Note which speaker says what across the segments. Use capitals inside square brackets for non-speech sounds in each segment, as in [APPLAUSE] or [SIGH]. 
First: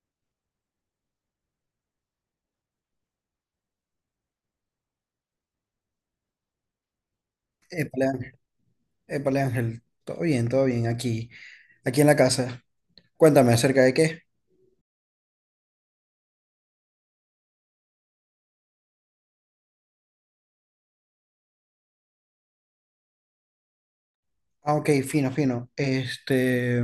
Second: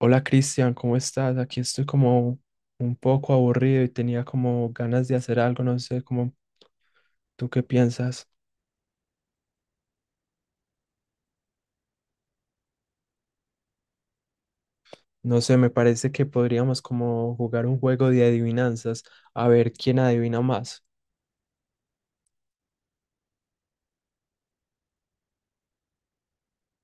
Speaker 1: Hola Cristian, ¿cómo estás? Aquí estoy como un poco aburrido y tenía como ganas de hacer algo, no sé, como tú qué
Speaker 2: Épale,
Speaker 1: piensas.
Speaker 2: Ángel. Épale, Ángel. Todo bien aquí, en la casa. Cuéntame acerca de qué.
Speaker 1: No sé, me parece que podríamos como jugar un juego de adivinanzas, a ver quién adivina más.
Speaker 2: Ah, ok, fino, fino.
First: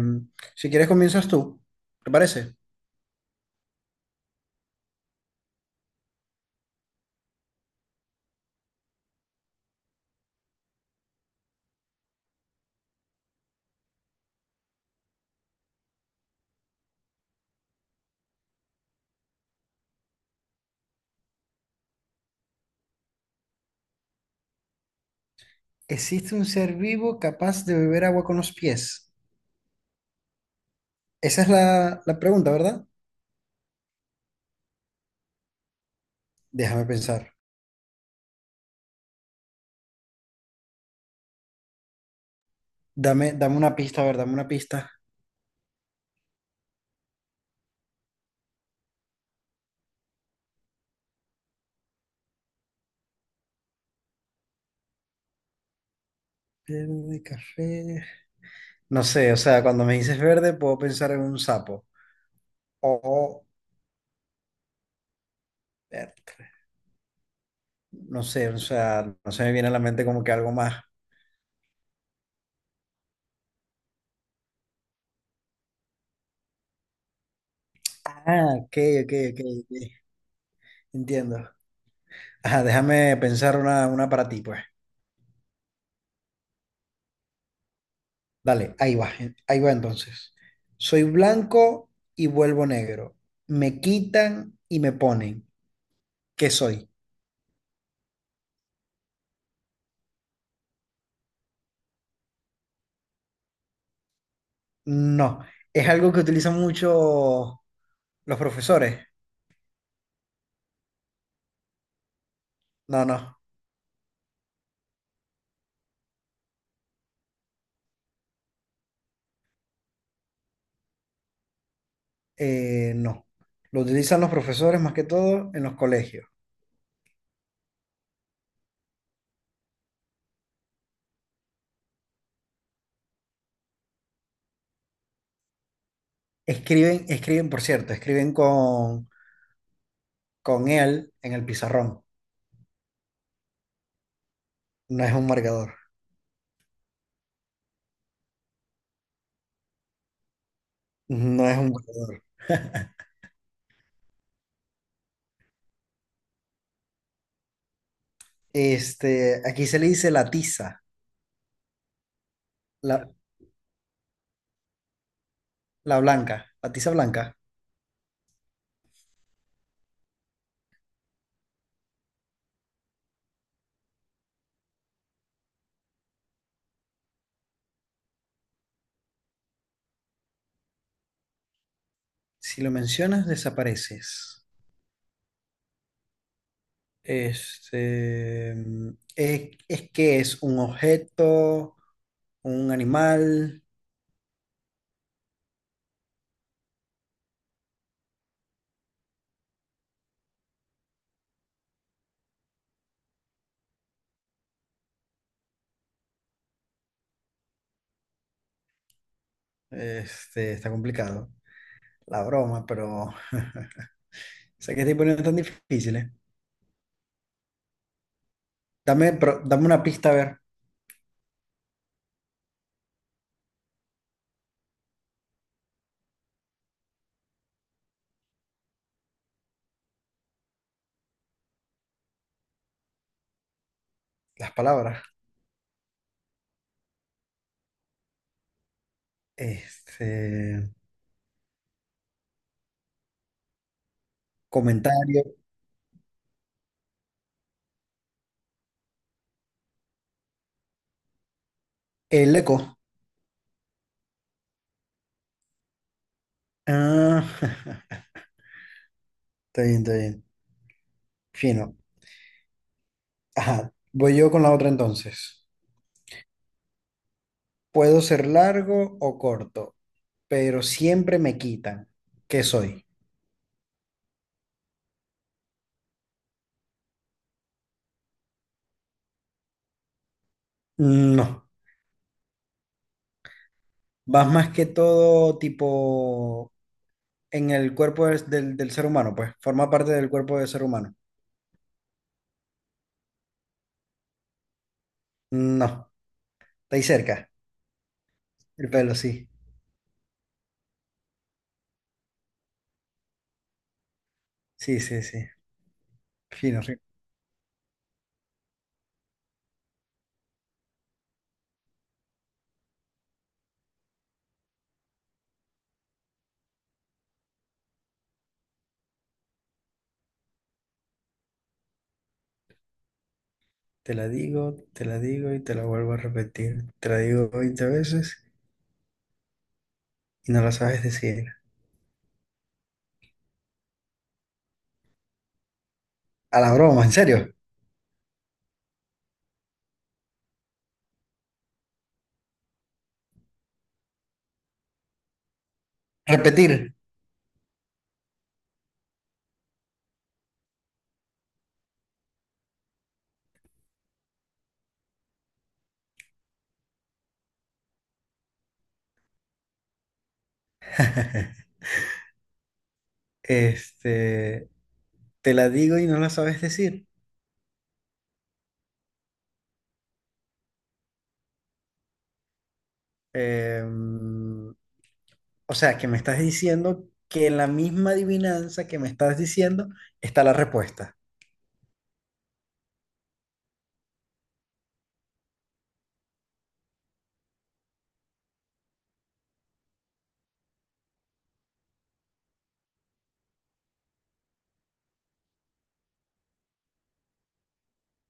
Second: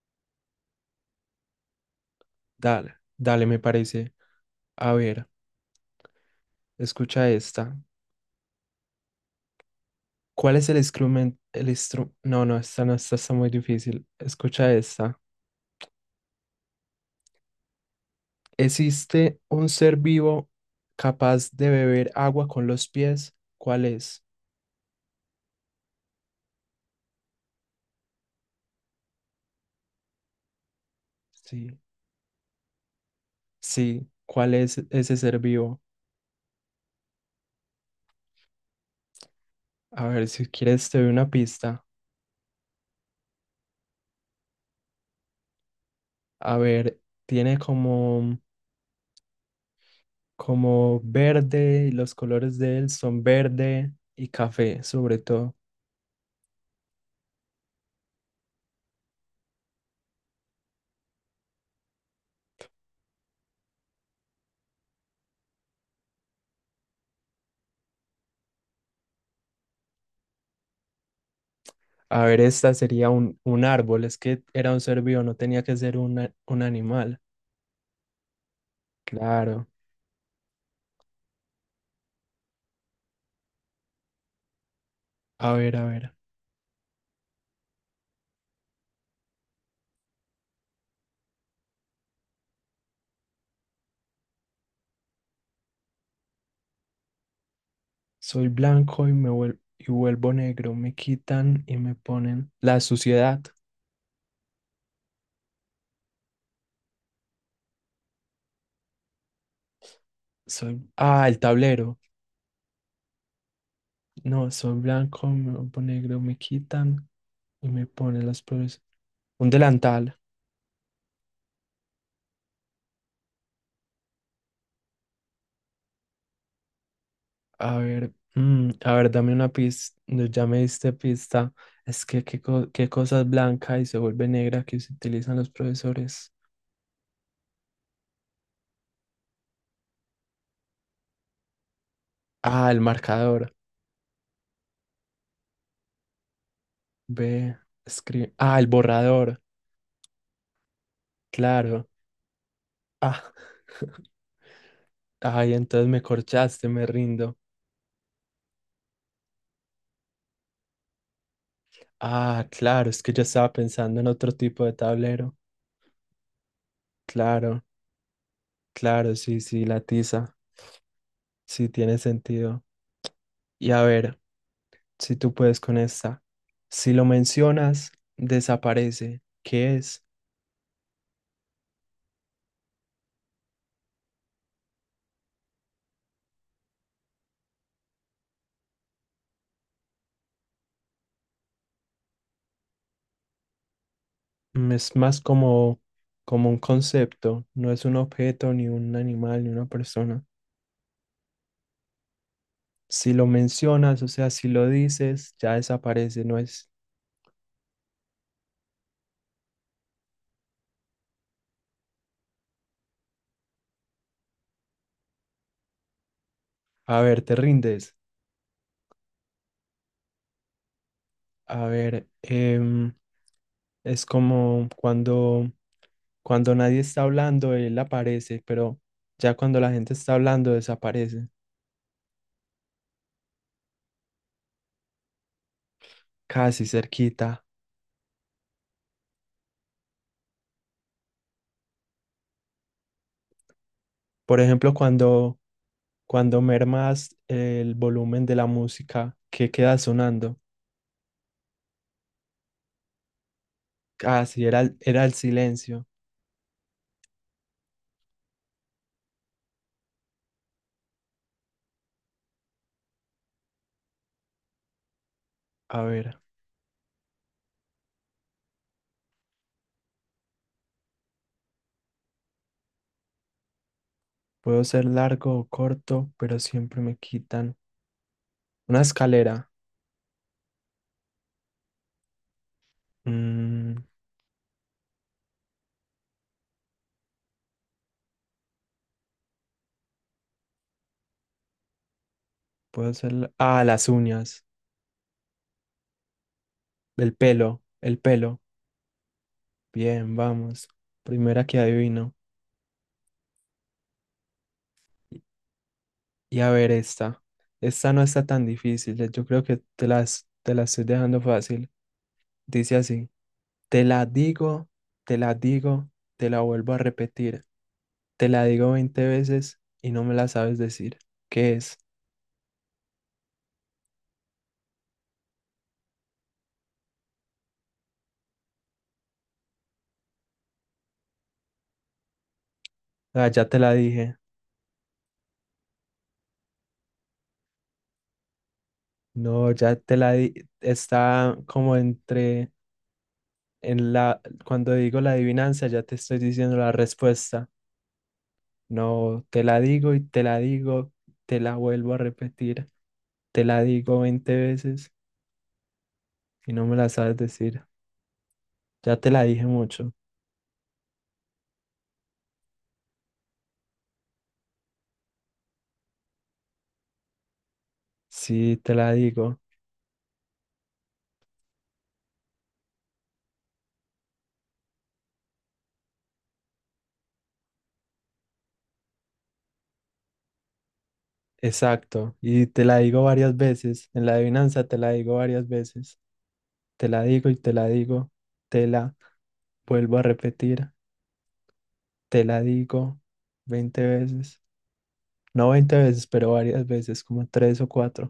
Speaker 2: Si quieres comienzas tú, ¿te parece?
Speaker 1: Dale, dale, me parece. A ver, escucha esta. ¿Cuál es el instrumento? No, no, esta no, esta está muy difícil. Escucha esta. ¿Existe un ser vivo capaz de beber agua con los pies? ¿Cuál es?
Speaker 2: ¿Existe un ser vivo capaz de beber agua con los pies? Esa es
Speaker 1: Sí.
Speaker 2: la pregunta, ¿verdad?
Speaker 1: Sí, ¿cuál es ese ser vivo?
Speaker 2: Déjame pensar.
Speaker 1: A ver, si quieres te doy una pista.
Speaker 2: Dame una pista, a ver, dame una pista.
Speaker 1: A ver, tiene como, como verde, y los colores de él son verde y café, sobre todo.
Speaker 2: Verde, café. No sé, o sea, cuando me dices verde puedo pensar en un sapo. O, o- verde. No sé, o sea, no se me viene a la mente como que algo más.
Speaker 1: A ver, esta sería un árbol, es que era un ser vivo, no tenía que ser un animal.
Speaker 2: Ah, ok,
Speaker 1: Claro.
Speaker 2: ok. Entiendo. Ajá, déjame pensar una para ti, pues.
Speaker 1: A ver, a ver.
Speaker 2: Dale, ahí va entonces. Soy blanco y vuelvo negro. Me quitan y me ponen. ¿Qué soy?
Speaker 1: Soy blanco y y vuelvo negro, me quitan y me ponen la suciedad.
Speaker 2: No. Es algo que utilizan mucho los profesores.
Speaker 1: Soy, ah, el tablero.
Speaker 2: No, no.
Speaker 1: No, soy blanco, me vuelvo negro, me quitan y me pone las flores. Un delantal.
Speaker 2: No. Lo utilizan los profesores más que todo en los colegios.
Speaker 1: A ver, a ver, dame una pista. No, ya me diste pista. Es que qué, qué cosa es blanca y se vuelve negra que se utilizan los profesores.
Speaker 2: Escriben, escriben, por cierto, escriben con él en el pizarrón.
Speaker 1: Ah, el marcador.
Speaker 2: No es un marcador.
Speaker 1: B, escribe. Ah, el borrador.
Speaker 2: No es un
Speaker 1: Claro.
Speaker 2: marcador.
Speaker 1: Ah, ay, entonces me corchaste, me rindo.
Speaker 2: Este, aquí se le dice la tiza,
Speaker 1: Ah, claro, es
Speaker 2: la,
Speaker 1: que yo estaba pensando en otro tipo de tablero.
Speaker 2: la blanca, la tiza blanca.
Speaker 1: Claro, claro, sí, sí, la tiza. Sí, tiene sentido. Y a ver. Si tú puedes con esta. Si lo mencionas, desaparece. ¿Qué es?
Speaker 2: Si lo mencionas, desapareces. Este, es que es un objeto, un animal,
Speaker 1: Mm, es más como un concepto, no es un objeto, ni un animal, ni una persona. Si lo mencionas, o sea, si lo dices, ya desaparece, no es,
Speaker 2: este, está complicado. La broma, pero [LAUGHS] sé que estoy poniendo tan difíciles.
Speaker 1: a ver, te rindes.
Speaker 2: Dame, pero dame una pista a ver
Speaker 1: A ver, es como cuando nadie está hablando, él aparece, pero ya cuando la gente está hablando, desaparece,
Speaker 2: las palabras.
Speaker 1: casi cerquita.
Speaker 2: Este,
Speaker 1: Por ejemplo,
Speaker 2: comentario,
Speaker 1: cuando cuando mermas el volumen de la música, ¿qué queda sonando?
Speaker 2: el eco.
Speaker 1: Ah, sí, era, era el silencio.
Speaker 2: Ah, [LAUGHS] está bien, está bien. Fino. Ajá, voy yo con la otra entonces.
Speaker 1: A ver,
Speaker 2: Puedo ser largo o corto, pero siempre me quitan. ¿Qué soy?
Speaker 1: puedo ser largo o corto, pero siempre me quitan. Una escalera.
Speaker 2: No,
Speaker 1: Mm,
Speaker 2: vas más que todo tipo en el cuerpo del ser humano, pues forma parte del cuerpo del ser humano.
Speaker 1: puedo ser ah, las uñas.
Speaker 2: No, está ahí
Speaker 1: El
Speaker 2: cerca,
Speaker 1: pelo, el pelo.
Speaker 2: el pelo, sí.
Speaker 1: Bien, vamos. Primera que adivino.
Speaker 2: Sí, sí, sí.
Speaker 1: Y a
Speaker 2: Fino,
Speaker 1: ver
Speaker 2: fino.
Speaker 1: esta. Esta no está tan difícil. Yo creo que te la estoy dejando fácil. Dice así. Te la digo, te la digo, te la vuelvo a repetir. Te la digo 20 veces y no me la sabes decir. ¿Qué es?
Speaker 2: Te la digo y te la vuelvo a repetir. Te la digo 20 veces y no la sabes decir.
Speaker 1: Ah, ya te la dije.
Speaker 2: A la broma, ¿en serio?
Speaker 1: No, ya te la di. Está como entre en la cuando digo la adivinanza, ya te estoy diciendo la
Speaker 2: Repetir.
Speaker 1: respuesta. No, te la digo y te la digo, te la vuelvo a repetir. Te la digo 20 veces y no me la sabes decir. Ya te la dije mucho.
Speaker 2: [LAUGHS] Este, te la digo y no la sabes decir.
Speaker 1: Sí, te la digo.
Speaker 2: Em, o sea, que me estás diciendo que en la misma adivinanza que me estás diciendo está la respuesta.
Speaker 1: Exacto. Y te la digo varias veces. En la adivinanza te la digo varias veces. Te la digo y te la digo, te la vuelvo a repetir, te la digo 20 veces, no 20 veces, pero varias veces, como tres o cuatro.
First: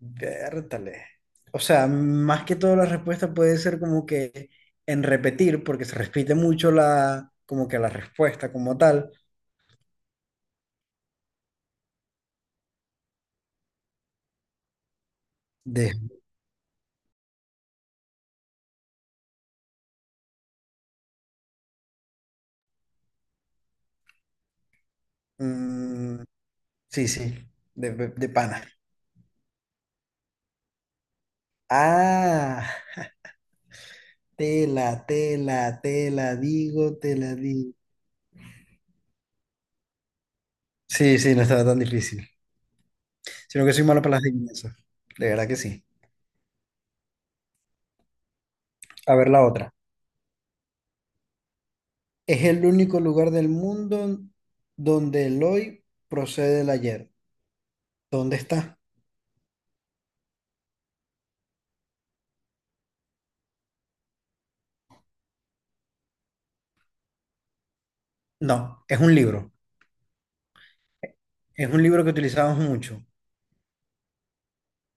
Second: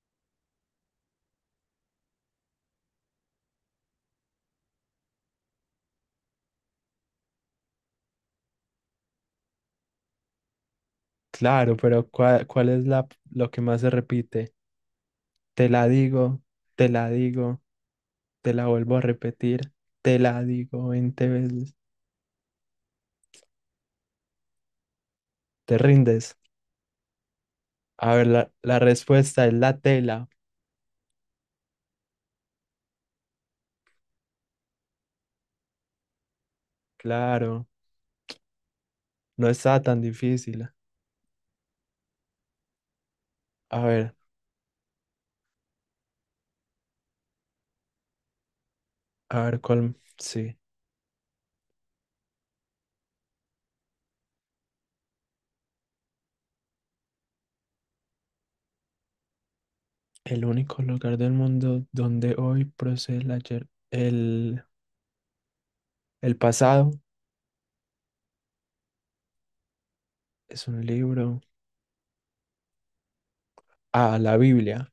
Speaker 2: Vértale. O sea, más que todo la respuesta puede ser como que en repetir, porque se repite mucho como que la respuesta como tal
Speaker 1: Claro, pero ¿cuál es lo que más se repite? Te la
Speaker 2: de...
Speaker 1: digo, te la digo, te la vuelvo a repetir, te la digo 20 veces. ¿Te
Speaker 2: Mm,
Speaker 1: rindes?
Speaker 2: sí, sí,
Speaker 1: A
Speaker 2: de
Speaker 1: ver, la,
Speaker 2: pana.
Speaker 1: la respuesta es la tela.
Speaker 2: Ah, te la digo, te la digo.
Speaker 1: Claro, no está tan difícil.
Speaker 2: Sí, sí, no estaba tan difícil. Sino que soy
Speaker 1: A
Speaker 2: malo para
Speaker 1: ver,
Speaker 2: las adivinanzas. De verdad que sí. A ver la
Speaker 1: a ver
Speaker 2: otra.
Speaker 1: cuál, sí.
Speaker 2: Es el único lugar del mundo donde el hoy procede del ayer. ¿Dónde está?
Speaker 1: El único lugar del mundo donde hoy procede el ayer, el pasado,
Speaker 2: No, es un libro.
Speaker 1: es un libro.
Speaker 2: Es un libro que utilizamos mucho.
Speaker 1: Ah, la Biblia.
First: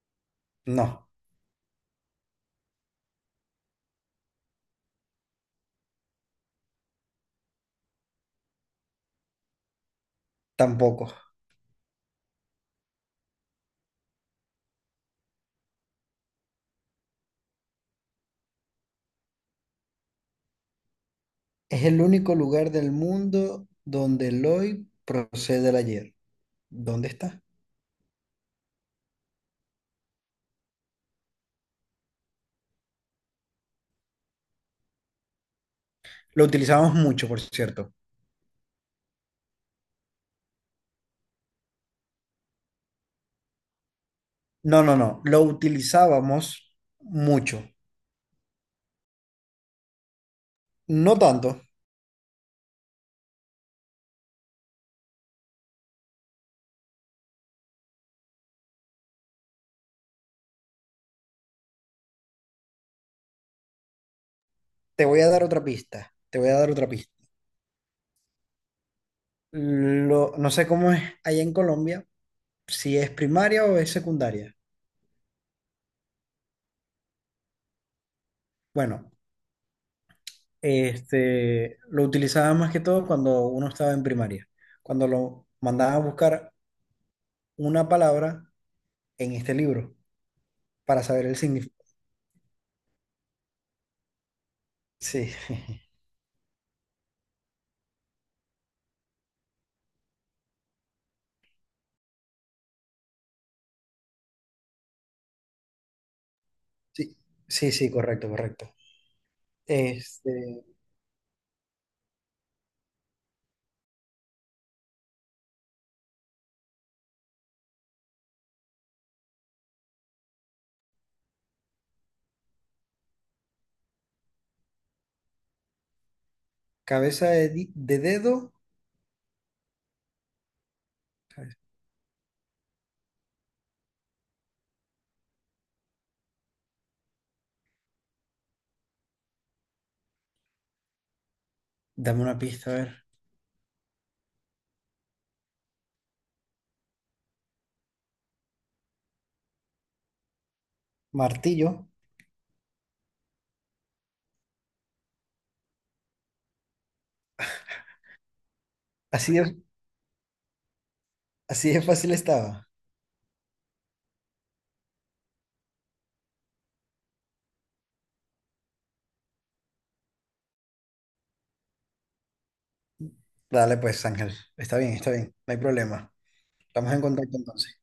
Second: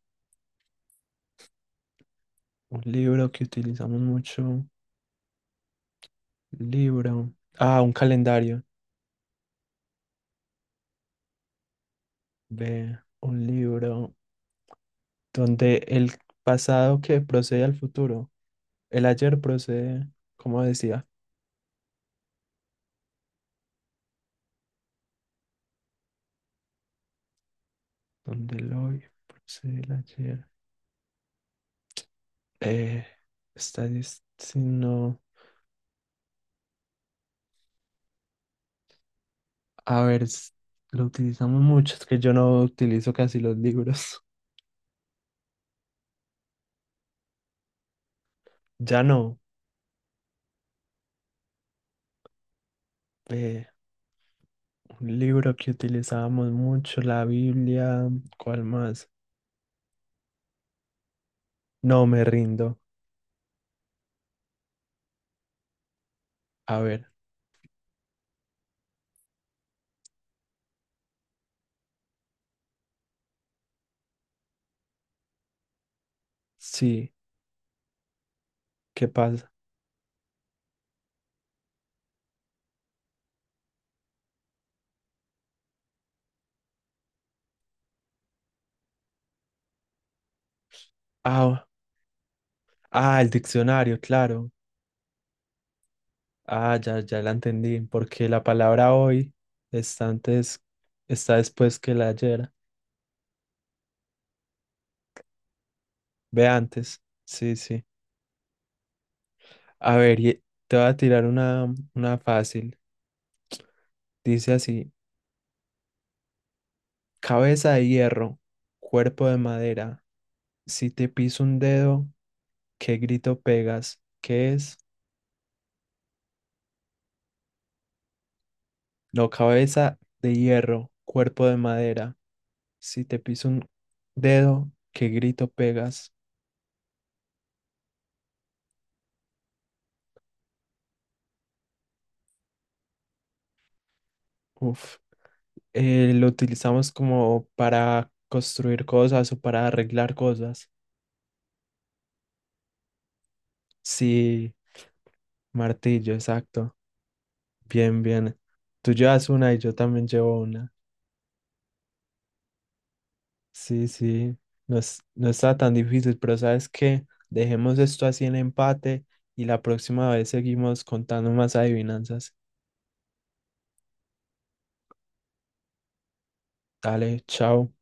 Speaker 2: No,
Speaker 1: Un libro que utilizamos mucho. Libro. Ah, un calendario.
Speaker 2: tampoco.
Speaker 1: Ve, un libro donde el pasado que procede al futuro. El ayer procede, como decía,
Speaker 2: Es el único lugar del mundo donde el hoy procede del ayer. ¿Dónde está?
Speaker 1: donde el hoy procede el ayer. Eh, está diciendo.
Speaker 2: Lo utilizábamos mucho, por cierto.
Speaker 1: A ver, lo utilizamos mucho. Es que yo no utilizo casi los libros.
Speaker 2: No, no, no. Lo utilizábamos mucho.
Speaker 1: Ya no.
Speaker 2: No tanto.
Speaker 1: eh, un libro que utilizábamos mucho, la Biblia, ¿cuál más? No me rindo.
Speaker 2: Te voy a dar otra pista. Te voy a dar
Speaker 1: A
Speaker 2: otra
Speaker 1: ver,
Speaker 2: pista. Lo, no sé cómo es allá en Colombia, si es primaria o es secundaria.
Speaker 1: sí, ¿qué
Speaker 2: Bueno,
Speaker 1: pasa?
Speaker 2: este, lo utilizaba más que todo cuando uno estaba en primaria, cuando lo mandaban a buscar una palabra en este libro para saber el
Speaker 1: Ah,
Speaker 2: significado.
Speaker 1: ah, el diccionario, claro.
Speaker 2: Sí, [LAUGHS]
Speaker 1: Ah, ya, ya la entendí, porque la palabra hoy está antes, está después que la ayer. Ve antes.
Speaker 2: sí,
Speaker 1: Sí,
Speaker 2: sí,
Speaker 1: sí.
Speaker 2: sí, correcto, correcto.
Speaker 1: A ver,
Speaker 2: Este,
Speaker 1: te voy a tirar una fácil. Dice así, cabeza de hierro, cuerpo de madera. Si te piso un dedo, ¿qué grito pegas? ¿Qué es?
Speaker 2: de dedo.
Speaker 1: No, cabeza de hierro, cuerpo
Speaker 2: Cabeza,
Speaker 1: de madera. Si te piso un dedo, ¿qué grito pegas?
Speaker 2: dame una pista, a ver.
Speaker 1: Uf. Lo utilizamos como para construir cosas o para arreglar cosas.
Speaker 2: Martillo,
Speaker 1: Sí, martillo, exacto. Bien, bien. Tú llevas
Speaker 2: así
Speaker 1: una
Speaker 2: de,
Speaker 1: y yo también llevo una.
Speaker 2: así de fácil estaba.
Speaker 1: Sí, sí. No, no está tan difícil, pero ¿sabes qué? Dejemos esto así en empate y la próxima vez seguimos contando más adivinanzas.
Speaker 2: Dale pues, Ángel, está bien, no hay problema. Estamos en
Speaker 1: Dale,
Speaker 2: contacto
Speaker 1: chao.
Speaker 2: entonces.